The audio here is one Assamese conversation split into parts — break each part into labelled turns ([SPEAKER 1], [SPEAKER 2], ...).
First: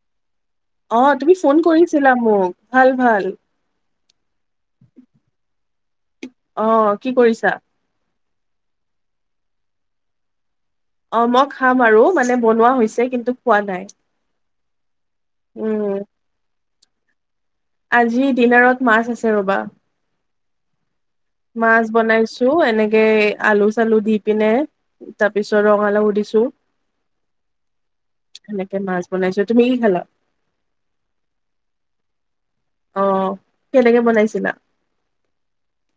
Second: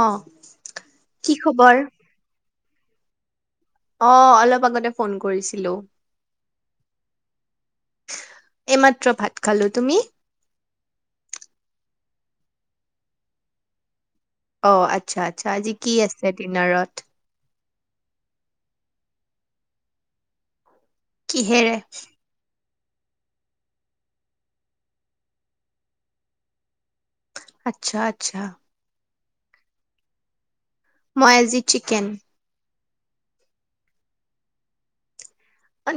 [SPEAKER 1] অ
[SPEAKER 2] অ
[SPEAKER 1] কি
[SPEAKER 2] তুমি ফোন
[SPEAKER 1] খবৰ
[SPEAKER 2] কৰিছিলা মোক ভাল ভাল
[SPEAKER 1] অ অলপ আগতে ফোন কৰিছিলো
[SPEAKER 2] অ কি কৰিছা
[SPEAKER 1] এইমাত্ৰ ভাত খালো তুমি
[SPEAKER 2] অ মই খাম আৰু মানে বনোৱা হৈছে কিন্তু খোৱা নাই
[SPEAKER 1] অ আট আচ্ছা আচ্ছা আজি কি
[SPEAKER 2] উম,
[SPEAKER 1] আছিলে ডিনাৰত
[SPEAKER 2] আজি ডিনাৰত মাছ আছে ৰবা
[SPEAKER 1] কিহেৰে
[SPEAKER 2] মাছ বনাইছো এনেকে কে আলু চালু দি পিনে তাৰ পিছত ৰঙালাও দিছো
[SPEAKER 1] আচ্ছা আচ্ছা
[SPEAKER 2] সেনেকে মাছ বনাইছো তুমি কি খালা
[SPEAKER 1] মই আজি চিকেন
[SPEAKER 2] আহ কেনেকে বনাইছিলা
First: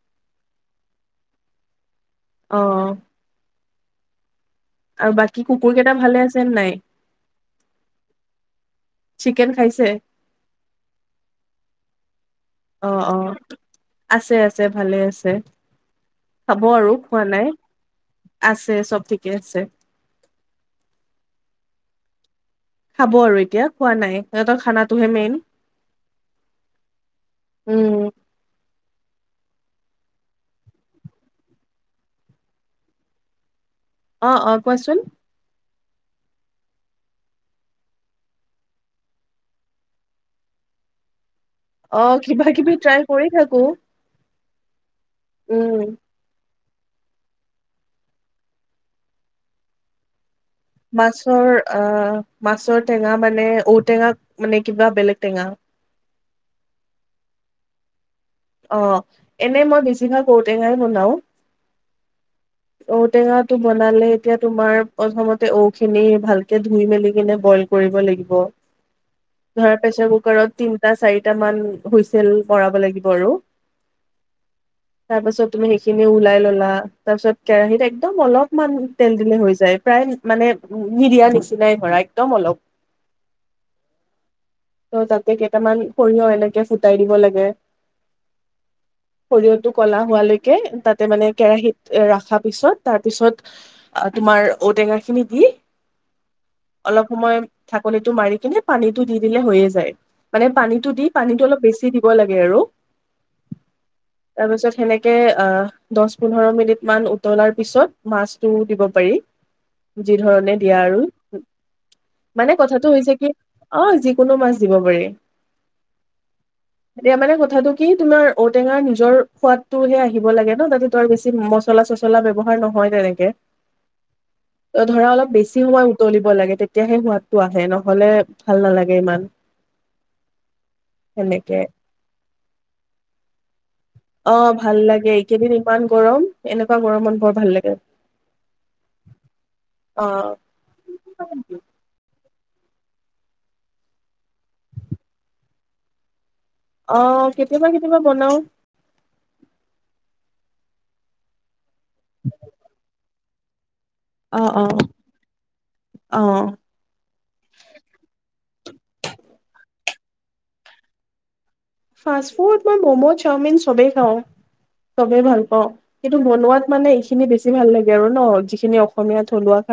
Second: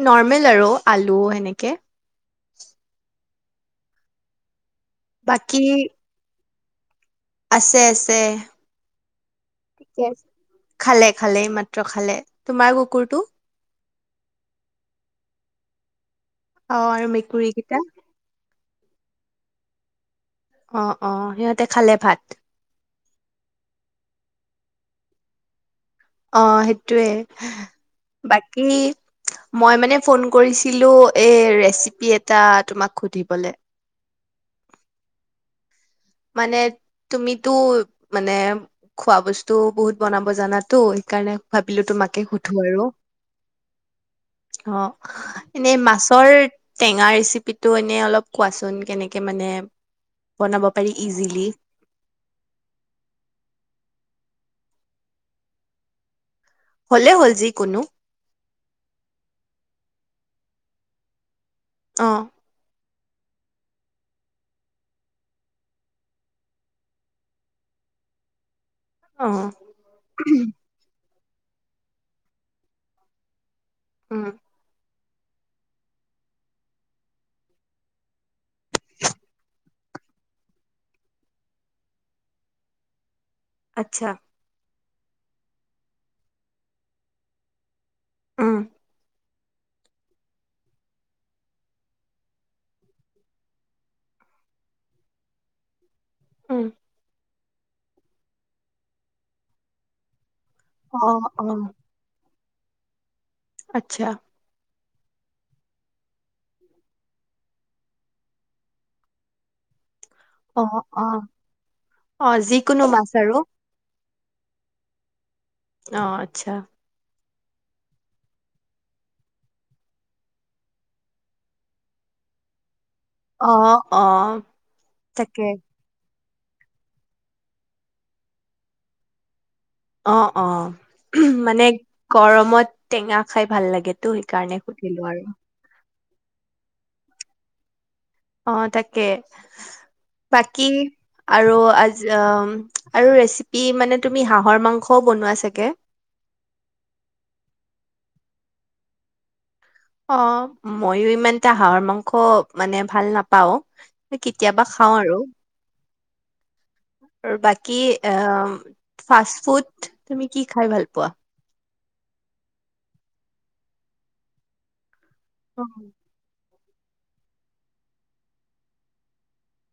[SPEAKER 1] নৰ্মেল আৰু আলু সেনেকে
[SPEAKER 2] আহ আৰু বাকী কুকুৰ কেইটা ভালে আছে চেন্নাই
[SPEAKER 1] আছে আছে
[SPEAKER 2] চিকেন খাইছে?
[SPEAKER 1] ঠিকে আ খালে খালে এই মাত্ৰ খালে তোমাৰ
[SPEAKER 2] অ',
[SPEAKER 1] কুকুৰটো
[SPEAKER 2] অ', আছে আছে ভালে আছে খাব
[SPEAKER 1] অ
[SPEAKER 2] আৰু খোৱা
[SPEAKER 1] মেকুৰী
[SPEAKER 2] নাই
[SPEAKER 1] কেইটা
[SPEAKER 2] আছে চব ঠিকে আছে
[SPEAKER 1] অ অ সিহঁতে খালে ভাত
[SPEAKER 2] খাব আৰু এতিয়া খোৱা নাই সিহঁতৰ খানাটোহে মেইন
[SPEAKER 1] অ সেইটোৱে
[SPEAKER 2] উম
[SPEAKER 1] বাকী মই মানে ফোন কৰিছিলোঁ এই ৰেচিপি এটা তোমাক সুধিবলে
[SPEAKER 2] অ অ কোৱাচোন
[SPEAKER 1] মানে তুমিতো মানে খোৱা বস্তু বহুত বনাব জানাতো সেইকাৰণে ভাবিলো
[SPEAKER 2] অ
[SPEAKER 1] তোমাকে
[SPEAKER 2] কিবা
[SPEAKER 1] সুধো
[SPEAKER 2] কিবি
[SPEAKER 1] আৰু
[SPEAKER 2] ট্ৰাই কৰি থাকো
[SPEAKER 1] অ এনেই
[SPEAKER 2] উম
[SPEAKER 1] মাছৰ টেঙা ৰেচিপি টো এনে অলপ কোৱাচোন কেনেকে মানে বনাব পাৰি ইজিলি
[SPEAKER 2] মাছৰ আহ মাছৰ টেঙা মানে ঔটেঙা মানে কিবা বেলেগ টেঙা
[SPEAKER 1] হলে হল যি কোনো
[SPEAKER 2] অ এনেই মই বেছিভাগ ঔটেঙাই বনাও
[SPEAKER 1] অ
[SPEAKER 2] ঔটেঙাটো বনালে এতিয়া তোমাৰ প্ৰথমতে ঔ খিনি ভালকে ধুই মেলি কিনে বইল কৰিব লাগিব
[SPEAKER 1] অ
[SPEAKER 2] ঘৰ প্ৰেছৰ কুকৰ ততিনিটা চাই কেইটামান হুইচেল কৰাব লাগিব বৰ
[SPEAKER 1] উম
[SPEAKER 2] তাৰপিছত তুমি সেইখিনি ওলাই ললা তাৰপিছত কেৰাহীত একদম অলপ অমান তেল দিলে হৈ যায় প্ৰায় মানে মিৰিিয়া নিচিনাই ধৰা একদম অলপ
[SPEAKER 1] আচ্ছা
[SPEAKER 2] ত তাতে কেইটামান সৰিয়হ এনেকে ফুটাই দিব লাগে
[SPEAKER 1] অ
[SPEAKER 2] সৰিয়হটো ক'লা হোৱালৈকে তাতে মানে কেৰাহীত ৰখাৰ পিছত তাৰ পিছত তোমাৰ ঔটেঙা খিনি দি
[SPEAKER 1] উম
[SPEAKER 2] অলপ সময় থাকলিটো মাৰি কিনে পানীটো দি দিলে হৈয়ে যায় মানে পানীটো
[SPEAKER 1] অ
[SPEAKER 2] দি
[SPEAKER 1] অ
[SPEAKER 2] পানীটো অলপ বেছি দিব লাগে আৰু
[SPEAKER 1] আচ্ছা
[SPEAKER 2] তাৰপিছত সেনেকে আহ দহ পোন্ধৰ মিনিট মান উতলাৰ পিছত মাছটো দিব পাৰি যি ধৰণে
[SPEAKER 1] অ
[SPEAKER 2] দিয়া আৰু
[SPEAKER 1] অ অ
[SPEAKER 2] মানে
[SPEAKER 1] যিকোনো
[SPEAKER 2] কথাটো
[SPEAKER 1] মাছ
[SPEAKER 2] হৈছে
[SPEAKER 1] আৰু
[SPEAKER 2] কি অ যি কোনো মাছ দিব পাৰি
[SPEAKER 1] অ আচ্ছা
[SPEAKER 2] এ মানে কথাাতটো কি তোমাৰ ঔটেঙাৰ নিজৰ সোৱাদতো হে আহিব লাগে ন তাতে তাৰ বেছি মছলা চচলা ব্য্ৱহাৰ নহয় হয় তেনেকে
[SPEAKER 1] অ অ
[SPEAKER 2] ধৰা অলপ
[SPEAKER 1] তাকে
[SPEAKER 2] বেছি সময় উতলিব লাগে তেতিয়াহে সোৱাদটো আহে নহলে ভাল নালাগে ইমান
[SPEAKER 1] অ অ
[SPEAKER 2] সেনেকে
[SPEAKER 1] মানে কৰ মত টেঙা খাই ভাল লাগে
[SPEAKER 2] অ ভাল লাগে এইকেইদিন ইমান গৰম এনেকুৱা গৰমত বৰ ভাল লাগে
[SPEAKER 1] অ তাকে
[SPEAKER 2] অ
[SPEAKER 1] বাকী আৰু আজ আৰু ৰেচিপি মানে তুমি হাঁাহৰ মাংসও বনোৱা চাগে
[SPEAKER 2] অ কেতিয়াবা কেতিয়াবা বনাও
[SPEAKER 1] অ ময়ো ইমানটা হাহৰ মাংস মানে ভাল নাপাও
[SPEAKER 2] অ
[SPEAKER 1] কেতিয়াবা
[SPEAKER 2] অ
[SPEAKER 1] খাও আৰু
[SPEAKER 2] অ
[SPEAKER 1] আৰু বাকী আহ ফাষ্ট ফুড তুমি কি খাই ভাল পোৱা
[SPEAKER 2] ফাষ্টফুড মই ম'মো চাওমিন চবেই খাওঁ চবে ভাল পাওঁ কিন্তু বনোৱাত মানে এইখিনি বেছি ভাল লাগে আৰু ন যিখিনি অসমীয়াত থলুৱাত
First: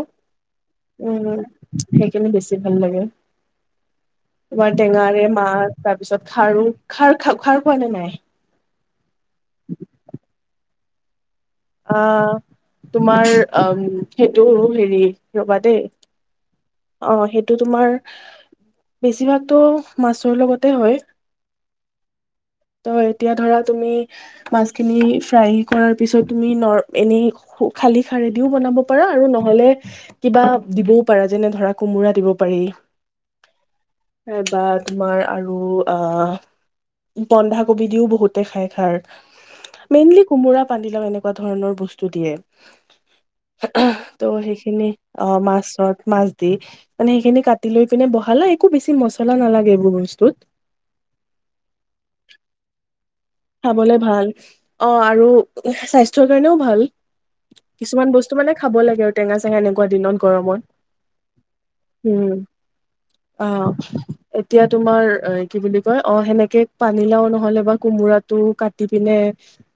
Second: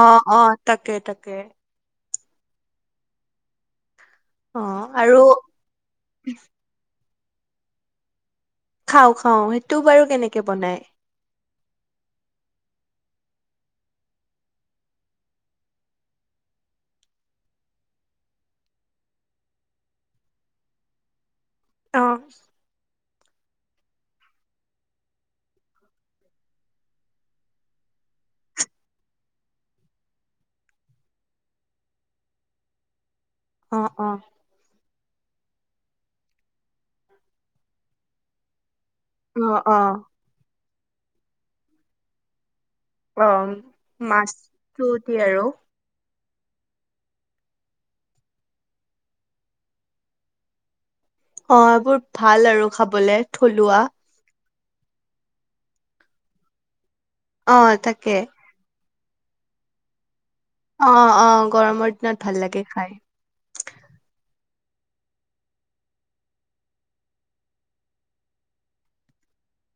[SPEAKER 1] অ অ তাকে তাকে।
[SPEAKER 2] কেনে বেছি ভাল লাগে? তোমাৰ
[SPEAKER 1] অ', আৰু
[SPEAKER 2] টেঙাৰে মাছ তাৰপিছত খাৰু খাৰ খাৰ পোৱা নে নাই।
[SPEAKER 1] খাওঁ খা অ সেইটো বাৰু কেনেকে বনায়।
[SPEAKER 2] আহ তোমাৰ অ সেইটো হেৰি ৰবা দেই অ সেইটো তোমাৰ বেছিভাগতো মাছৰ লগতে হয়।
[SPEAKER 1] অহ
[SPEAKER 2] ত এতিয়া ধৰা তুমি মাছ খিনি ফ্ৰাই কৰাৰ পিছত তুমি ন এনে খালি খাৰেদিও বনাব পাৰা আৰু নহলে কিবা দিবও পাৰা। যেনে ধৰা কোমোৰা দিব পাৰি।
[SPEAKER 1] অ', অ',
[SPEAKER 2] এইবাৰ তোমাৰ আৰু আ বন্ধাকবি দিওঁ বহুতে খাই খাৰ
[SPEAKER 1] অ', অ',
[SPEAKER 2] মেইনলি কোমোৰা পানলাও এনেকুৱা ধৰণৰ বস্তু দিয়ে
[SPEAKER 1] অ
[SPEAKER 2] ত' সেইখিনি
[SPEAKER 1] মাছটোতি
[SPEAKER 2] অ
[SPEAKER 1] আৰু
[SPEAKER 2] মাছত মাছ দি মানে সেইখিনি কাটি লৈ পিনে বহালে একো বেছি মছলা নালাগে এইবোৰ বস্তুত
[SPEAKER 1] অ এইবোৰ ভাল আৰু খাবলে থলুৱা
[SPEAKER 2] খাবলৈ ভাল। অ আৰু স্বাস্থ্যৰ কাৰণেও ভাল।
[SPEAKER 1] অ
[SPEAKER 2] কিছুমান
[SPEAKER 1] তাকে
[SPEAKER 2] বস্তু মানে খাব লাগে আৰু টেঙা চেঙা এনেুৱা দিনত। গৰমত
[SPEAKER 1] অ অ গৰমৰ দিনত
[SPEAKER 2] উম
[SPEAKER 1] ভাল লাগে খাই
[SPEAKER 2] অ এতিয়া তোমাৰ কি বুলি কয় অ সেনেকে পানীলাও নহলে বা কোমোৰাত টো কাটি পিনে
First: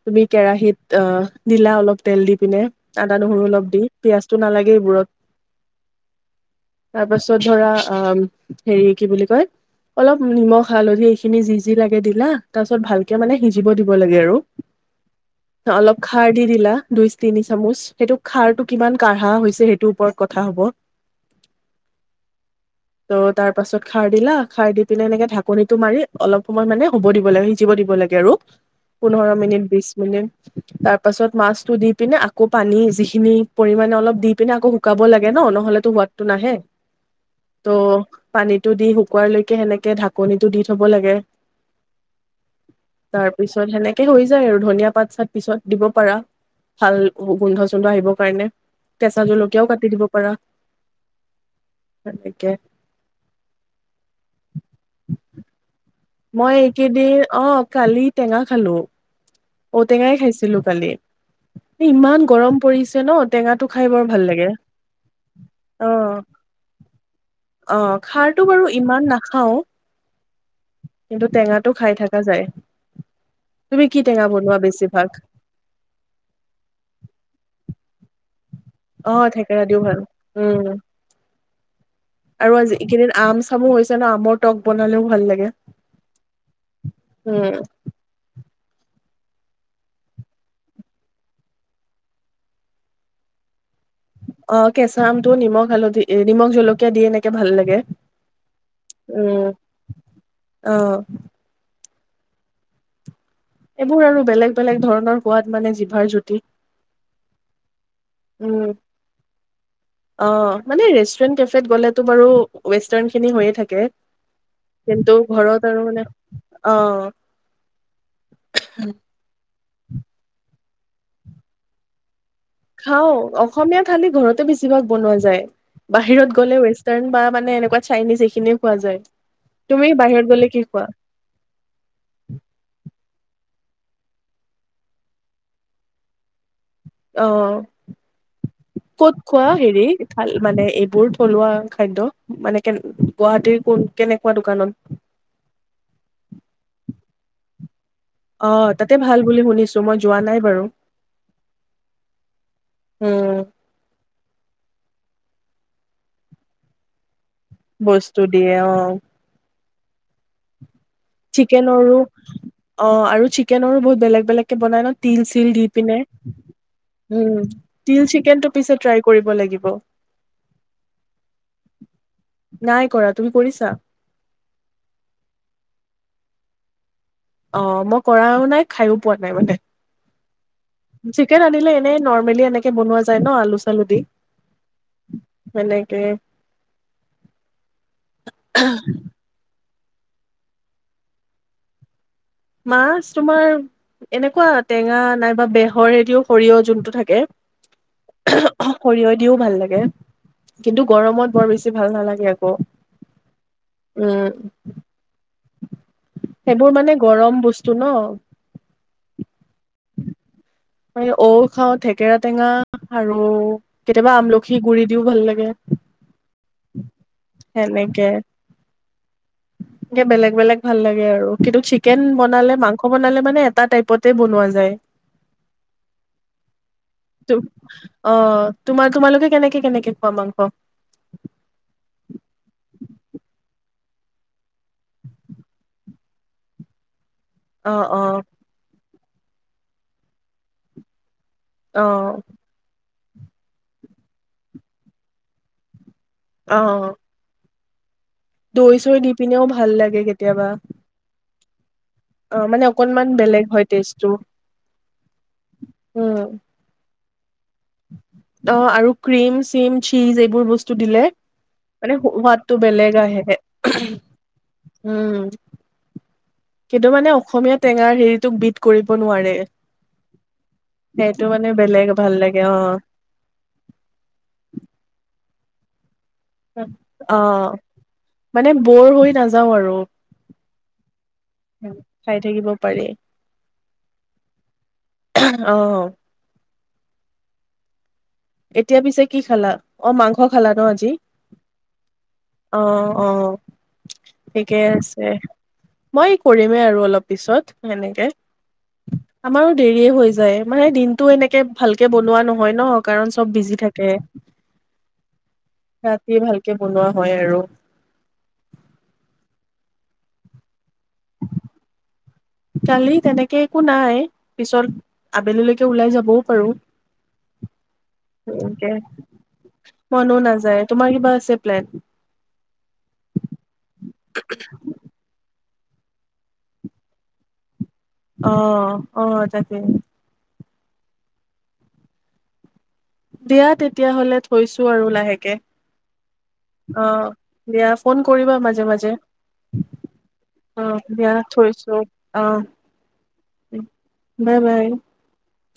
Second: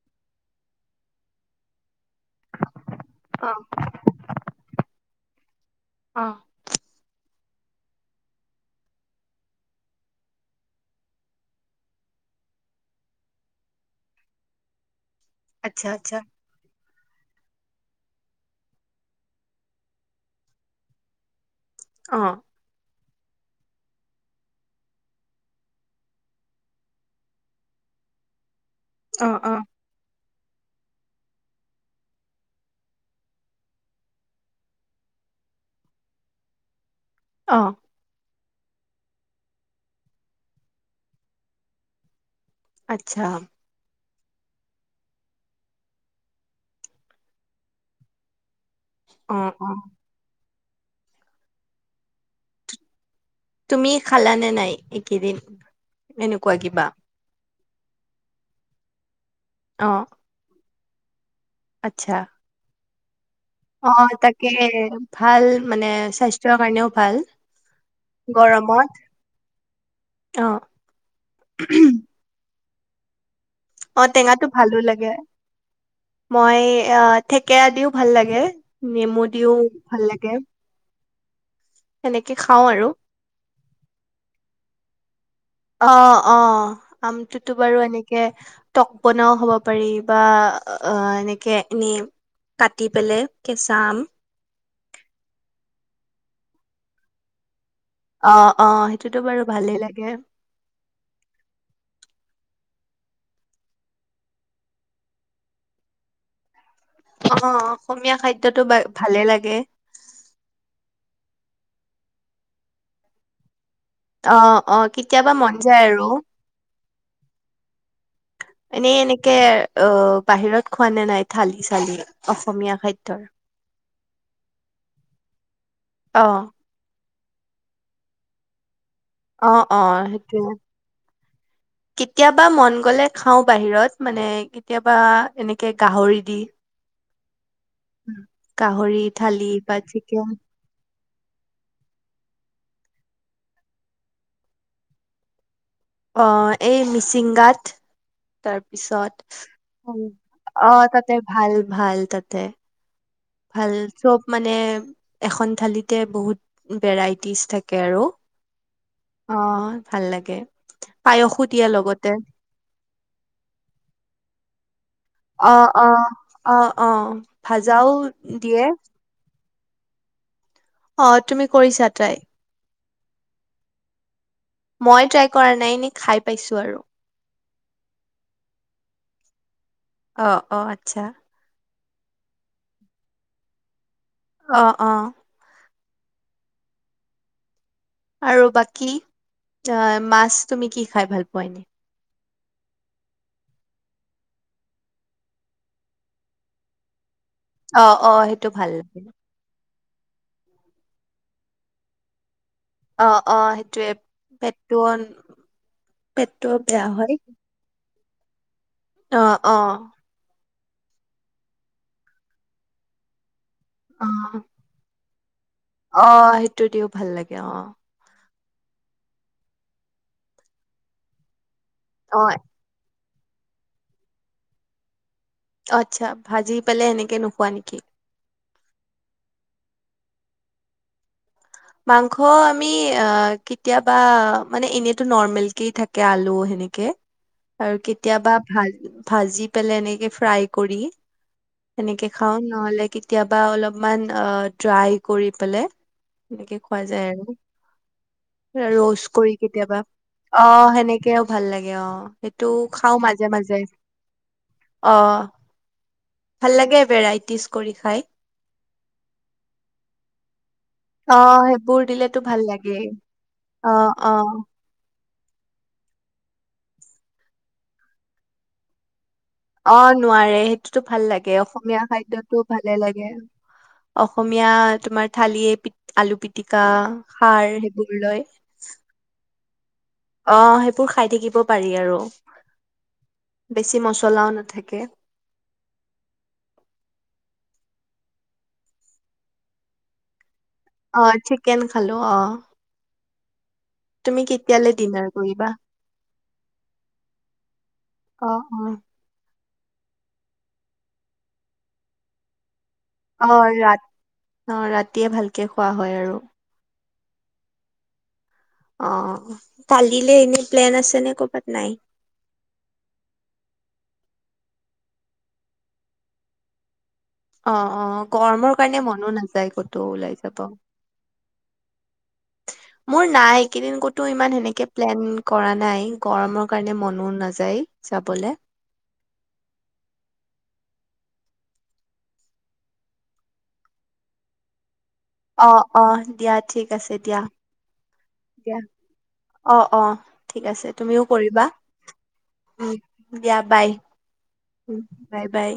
[SPEAKER 2] তুমি কেৰাহিত অ দিলা অলপ তেল দি পিনে আদা নহৰু
[SPEAKER 1] অ
[SPEAKER 2] অলপ দি পিয়ঁয়াজটো নালাগে এইবোৰত
[SPEAKER 1] অ
[SPEAKER 2] তাৰপাছ ছত ধৰা অ হেৰি কি বুলি কয় অলপ নিমখ হালধি এইখিনি যি যি লাগে দিলা তাৰপিছত ভাল মানে সিজিব দিব লাগে আৰু
[SPEAKER 1] আচ্ছা
[SPEAKER 2] অলপ
[SPEAKER 1] আচ্ছা
[SPEAKER 2] খাৰ দি দিলা দুই তিনি চামুচ সেইটো খাৰটো কিমান কাঢ়া হৈছে সেইটোৰ ওপৰত কথা হব
[SPEAKER 1] অ
[SPEAKER 2] ত তাৰ পাছত খাৰ দিলা খাৰ দি পিনে এনেকে ঢাকনটো মাৰি অলপ সময় মানে হ'ব দিব লাগে সিজিব দিব লব লাগে আৰু
[SPEAKER 1] অ
[SPEAKER 2] পোন্ধৰ
[SPEAKER 1] অ
[SPEAKER 2] মিনিট বিশ মিনিট তাৰ পাছত মাছতটো দি পিনে আকৌ পানী যিখিনি পৰিমণে অলপ দি পিনে আকৌ শুকাব লাগে ন নহলেতো সোৱাদটো নাহে
[SPEAKER 1] অ
[SPEAKER 2] ত পানীটো দি শুকুৱ লৈকে সেনেকে ঢাকনিটো দি থব লাগে
[SPEAKER 1] আচ্ছা
[SPEAKER 2] তাৰ পিছত সেনেকে তাকে হৈ যায় আৰু ধনিয়া পাত চাত পিছত দিব পাৰা ভাল গোন্ধ চোন্ধ আহিবৰ কাৰণে কেঁচা
[SPEAKER 1] অ অ
[SPEAKER 2] জলকীয়াও কাটি দিব পাৰা সকে
[SPEAKER 1] তুমি খালা নে নাই একেইদিন
[SPEAKER 2] মই এইকেইদিন অ কালি টেঙা খালো
[SPEAKER 1] অ
[SPEAKER 2] ঔটেঙাই খাইছিলো কালি ইমান গৰম পৰিছে ন টেঙাটো খাই বৰ
[SPEAKER 1] আহ
[SPEAKER 2] ভাল লাগে
[SPEAKER 1] তাকে ভাল
[SPEAKER 2] অ
[SPEAKER 1] মানে স্বাস্থ্যৰ কাৰণেও ভাল
[SPEAKER 2] অ খাৰটো বাৰু ইমান
[SPEAKER 1] গৰমত অ
[SPEAKER 2] ন্ত টেঙাটো খাই থকা যায় তুমি কি
[SPEAKER 1] অ
[SPEAKER 2] টেঙা
[SPEAKER 1] টেঙাটো
[SPEAKER 2] বনোৱা
[SPEAKER 1] ভালো
[SPEAKER 2] বেছিভাগ?
[SPEAKER 1] লাগে মই অ থেকেৰা দিও ভাল লাগে
[SPEAKER 2] আহ থেকেৰা দিও ভাল উম
[SPEAKER 1] সেনেকে
[SPEAKER 2] আৰু
[SPEAKER 1] খাওঁ
[SPEAKER 2] আজি কেইদিন আম চামু হৈছে ন আমৰ টক বনালেও ভাল লাগে
[SPEAKER 1] অ', অ', আমটোতো
[SPEAKER 2] উম
[SPEAKER 1] বাৰু এনেকে টক বনাও হ'ব পাৰি বা অ এনেকে এনে কাটি পেললে কেচ
[SPEAKER 2] অ কেঁচা আমটো নিমখ হালধি এ নিমখ জলকীয়া দি এনেকে ভাল লাগে
[SPEAKER 1] অ অ সেইটোতো
[SPEAKER 2] উম,
[SPEAKER 1] বাৰু ভালেই লাগে
[SPEAKER 2] অ', এইবোৰ আৰু বেলেগ বেলেগ ধৰণৰ সোৱাদ মানে জিভাৰ জুতি
[SPEAKER 1] অ অসমীয়া খাদ্যটো
[SPEAKER 2] উম,
[SPEAKER 1] ভালে লাগে
[SPEAKER 2] অ', মানে ৰেষ্টুৰেন্ট কেফেত গ'লেতো বাৰু ৱেষ্টাৰ্ণ খিনি হৈয়ে থাকে
[SPEAKER 1] অ অ
[SPEAKER 2] কিন্তু
[SPEAKER 1] কেতিয়াবা মন
[SPEAKER 2] ঘৰত
[SPEAKER 1] যায়
[SPEAKER 2] মানে
[SPEAKER 1] আৰু
[SPEAKER 2] অ'।
[SPEAKER 1] এনেই এনেকে অ বাহিৰত খুৱানে নাই থালি চালি অসমীয়া
[SPEAKER 2] খাও
[SPEAKER 1] খাদ্যৰ
[SPEAKER 2] অসমীয়া থালি ঘৰতে বেছিভাগ বনোৱা যায় বাহিৰত
[SPEAKER 1] অ',
[SPEAKER 2] গ'লে ৱেষ্টাৰণ বা মানে এনেকুৱা চাইনিজ এইখিনিয়ে খোৱা যায়
[SPEAKER 1] অ অ
[SPEAKER 2] তুমি বাহিৰত গ'লে
[SPEAKER 1] সেইটোয়ে
[SPEAKER 2] কি খোৱা?
[SPEAKER 1] কেতিয়াবা মন গলে খাও বাহিৰত মানে কেতিয়াবা এনেকে গাহৰি দি
[SPEAKER 2] অ
[SPEAKER 1] উম, গাহৰি
[SPEAKER 2] কত
[SPEAKER 1] থালি
[SPEAKER 2] খোৱা
[SPEAKER 1] বা
[SPEAKER 2] হেৰি
[SPEAKER 1] চিকেন
[SPEAKER 2] ভাল মানে এইবোৰ থলুৱা খাদ্য মানে কে গুৱাহাটীৰ কোন কেনেকুৱা দোকানত
[SPEAKER 1] অ এই মিচিংগাত
[SPEAKER 2] অ' তাতে
[SPEAKER 1] তাৰপিছত
[SPEAKER 2] ভাল বুলি শুনিছো
[SPEAKER 1] উ
[SPEAKER 2] মই যোৱা নাই বাৰু।
[SPEAKER 1] অ তাতে ভাল ভাল তাতে
[SPEAKER 2] উম,
[SPEAKER 1] ভাল চব মানে এখন থালিতে বহুত বেৰাইট তিশ থাকে আৰু
[SPEAKER 2] বস্তু দিয়ে অ'
[SPEAKER 1] অ ভাল লাগে পায়সো দিয়ে
[SPEAKER 2] চিকেনৰো
[SPEAKER 1] লগতে
[SPEAKER 2] অ আৰু চিকেনৰো বহুত বেলেগ বেলেগ কে বনাই ন তিল চিল
[SPEAKER 1] অ
[SPEAKER 2] দি
[SPEAKER 1] অ
[SPEAKER 2] পিনে
[SPEAKER 1] অ অ
[SPEAKER 2] উম
[SPEAKER 1] ভাজাও
[SPEAKER 2] তিল চিকেন টো
[SPEAKER 1] দিয়ে
[SPEAKER 2] পিছে ট্ৰাই কৰিব লাগিব অ
[SPEAKER 1] অ তুমি কৰিছা ট্ৰাই
[SPEAKER 2] নাই কৰা তুমি কৰিছা
[SPEAKER 1] মই ট্ৰাই কৰা নাই নে খাই পাইছোঁ আৰু
[SPEAKER 2] অ মই কৰাও নাই খাইো পোৱা নাই মানে
[SPEAKER 1] অ অ আচ্ছা
[SPEAKER 2] মানে নৰ্মেলি এনেকে বনোৱা যায় ন আলু চালু দি
[SPEAKER 1] অ অ
[SPEAKER 2] কে
[SPEAKER 1] আৰু বাকী অ মাছ তুমি কি খাই ভাল পোৱা ইনে
[SPEAKER 2] মাছ তোমাৰ এনেকুৱা টেঙা নাইবা বেহৰ এদিও সৰিয়হ যোনটো থাকে
[SPEAKER 1] সেইটো ভাল
[SPEAKER 2] অ
[SPEAKER 1] লাগে।
[SPEAKER 2] সৰিয়হ দিও ভাল লাগে কিন্তু গৰমত বৰ বেছি ভাল নালাগে আকৌ
[SPEAKER 1] অ অ সেইটোয়ে
[SPEAKER 2] উম
[SPEAKER 1] পেটটো পেটটো
[SPEAKER 2] সেইবোৰ
[SPEAKER 1] বেয়া
[SPEAKER 2] মানে
[SPEAKER 1] হয়
[SPEAKER 2] গৰম বস্তু ন
[SPEAKER 1] অ অ
[SPEAKER 2] মে ঔ খাও থেকেৰা টেঙা আৰু কেতিয়াবা
[SPEAKER 1] অ',
[SPEAKER 2] আমলখি গুৰি দিও ভাল লাগে
[SPEAKER 1] অ সেইটো দিও ভাল লাগে অ
[SPEAKER 2] একে বেলেগ বেলেগ ভাল লাগে আৰু। কিন্তু চিকেন
[SPEAKER 1] অ',
[SPEAKER 2] বনালে মাংস বনালে মানে এটা টাইপতে বনোৱা যায়।
[SPEAKER 1] অহ আচ্ছা ভাজি পেলে এনেকে নোখোৱা নেকি?
[SPEAKER 2] অ', তোমাৰ তোমালোকে কেনেকে কেনেকে খোৱা মাংস।
[SPEAKER 1] মাংস আমি কেতিয়াবা মানে এনেতো নৰ্মেল কে থাকে আলু সেনেকে আৰু
[SPEAKER 2] অ', অ',
[SPEAKER 1] কেতিয়াবা ভাল ভাজি পেলাই এনেকে ফ্ৰাই কৰি তেনেকে
[SPEAKER 2] অ',
[SPEAKER 1] খাও নহ'লে কি কেতিয়াবা অলপমান ড্ৰাই কৰি পেলেই সেনেকে খোৱা
[SPEAKER 2] অ',
[SPEAKER 1] যায় আৰু
[SPEAKER 2] দৈ চৈ
[SPEAKER 1] ৰ'ষ্ট
[SPEAKER 2] দি
[SPEAKER 1] কৰি
[SPEAKER 2] পিনেও ভাল
[SPEAKER 1] কেতিয়াবা।
[SPEAKER 2] লাগে কেতিয়াবা
[SPEAKER 1] অ' সেনেকেও ভাল লাগে অ সেইটো
[SPEAKER 2] অ', মানে
[SPEAKER 1] খাও
[SPEAKER 2] অকনমান
[SPEAKER 1] মাজে
[SPEAKER 2] বেলেগ
[SPEAKER 1] মাজে
[SPEAKER 2] হয় টেষ্টটো।
[SPEAKER 1] অ
[SPEAKER 2] উম,
[SPEAKER 1] ভাল লাগে ভেৰাই
[SPEAKER 2] অ আৰু ক্ৰ্ৰীম চিম চীজ এইবোৰ বস্তু দিলে
[SPEAKER 1] অ সেইবোৰ
[SPEAKER 2] মানে
[SPEAKER 1] দিলেতো ভাল
[SPEAKER 2] সোৱাদটো
[SPEAKER 1] লাগে
[SPEAKER 2] বেলেগ আহে।
[SPEAKER 1] অ অ
[SPEAKER 2] অ কিন্তু মানে অসমীয়া টেঙাৰ হেৰিটোক বিধ কৰিব নোৱাৰে।
[SPEAKER 1] অ নোৱাৰে সেইটোতো ভাল
[SPEAKER 2] সেইটো
[SPEAKER 1] লাগে
[SPEAKER 2] মানে
[SPEAKER 1] অসমীয়া
[SPEAKER 2] বেলেগ ভাল
[SPEAKER 1] খাদ্যয়তো
[SPEAKER 2] লাগে
[SPEAKER 1] ভালে
[SPEAKER 2] অ',
[SPEAKER 1] লাগে অসমীয়া তোমাৰ থালিয় তি আলু পিতিকা খাৰ সেইবোৰ লয়
[SPEAKER 2] যাওঁ আৰু
[SPEAKER 1] আহ সেইবোৰ খাই থাকিব পাৰি আৰু
[SPEAKER 2] খাই থাকিব পাৰি
[SPEAKER 1] বেছি মচলাও নাথাকে
[SPEAKER 2] অ', এতিয়া পিছে কি খালা অ মাংস খালা ন আজি?
[SPEAKER 1] অ চিকেন খালো অ
[SPEAKER 2] অ', অ
[SPEAKER 1] তুমি
[SPEAKER 2] ঠিকে
[SPEAKER 1] কেতিয়ালে
[SPEAKER 2] আছে
[SPEAKER 1] ডিনাৰ কৰিবা?
[SPEAKER 2] মই কৰিমেই আৰু অলপ পিছত সেনেকে
[SPEAKER 1] অ' অ'
[SPEAKER 2] আমাৰো দেৰিয় হৈ যায় মানে দিনতটো এনেকে ভালকে বনোৱা নহয় ন কাৰণ
[SPEAKER 1] অ
[SPEAKER 2] চব বিজি
[SPEAKER 1] ৰাতি
[SPEAKER 2] থাকে
[SPEAKER 1] অ ৰাতিয়ে ভালকে খোৱা হয়
[SPEAKER 2] ৰাতি
[SPEAKER 1] আৰু
[SPEAKER 2] ভালকে বনোৱা হয় আৰু।
[SPEAKER 1] অ পালিলে এনে প্লেন আছে নে কৰ'বাত নাই
[SPEAKER 2] কালি তেনেকে একো নাই পিছত আবেলিলৈকে ওলাই যাবও পাৰো
[SPEAKER 1] অ অ গৰমৰ
[SPEAKER 2] এনেকে
[SPEAKER 1] কাৰণে মনো নাযায় কতো
[SPEAKER 2] মনো
[SPEAKER 1] ওলাই যাব
[SPEAKER 2] নাযায় তোমাৰ কিবা আছে প্লেন
[SPEAKER 1] মোৰ নাই একেইদিন কতো ইমান সেনেকে প্লেন কৰা নাই নাই গৰমৰ কাৰণে মনো নাযায় যাবলে
[SPEAKER 2] আহ আহ তাকে দিয়া তেতিয়া হলে থৈছো আৰু লাহ
[SPEAKER 1] অ অ দিয়া ঠিক আছে দিয়া
[SPEAKER 2] ফোন কৰিবা
[SPEAKER 1] দিয়া
[SPEAKER 2] মাজে মাজে
[SPEAKER 1] অ অ ঠিক
[SPEAKER 2] অ
[SPEAKER 1] আছে তুমিও
[SPEAKER 2] দিয়া
[SPEAKER 1] কৰিবা
[SPEAKER 2] থৈছো অ
[SPEAKER 1] উ দিয়া bye
[SPEAKER 2] bye bye
[SPEAKER 1] bye bye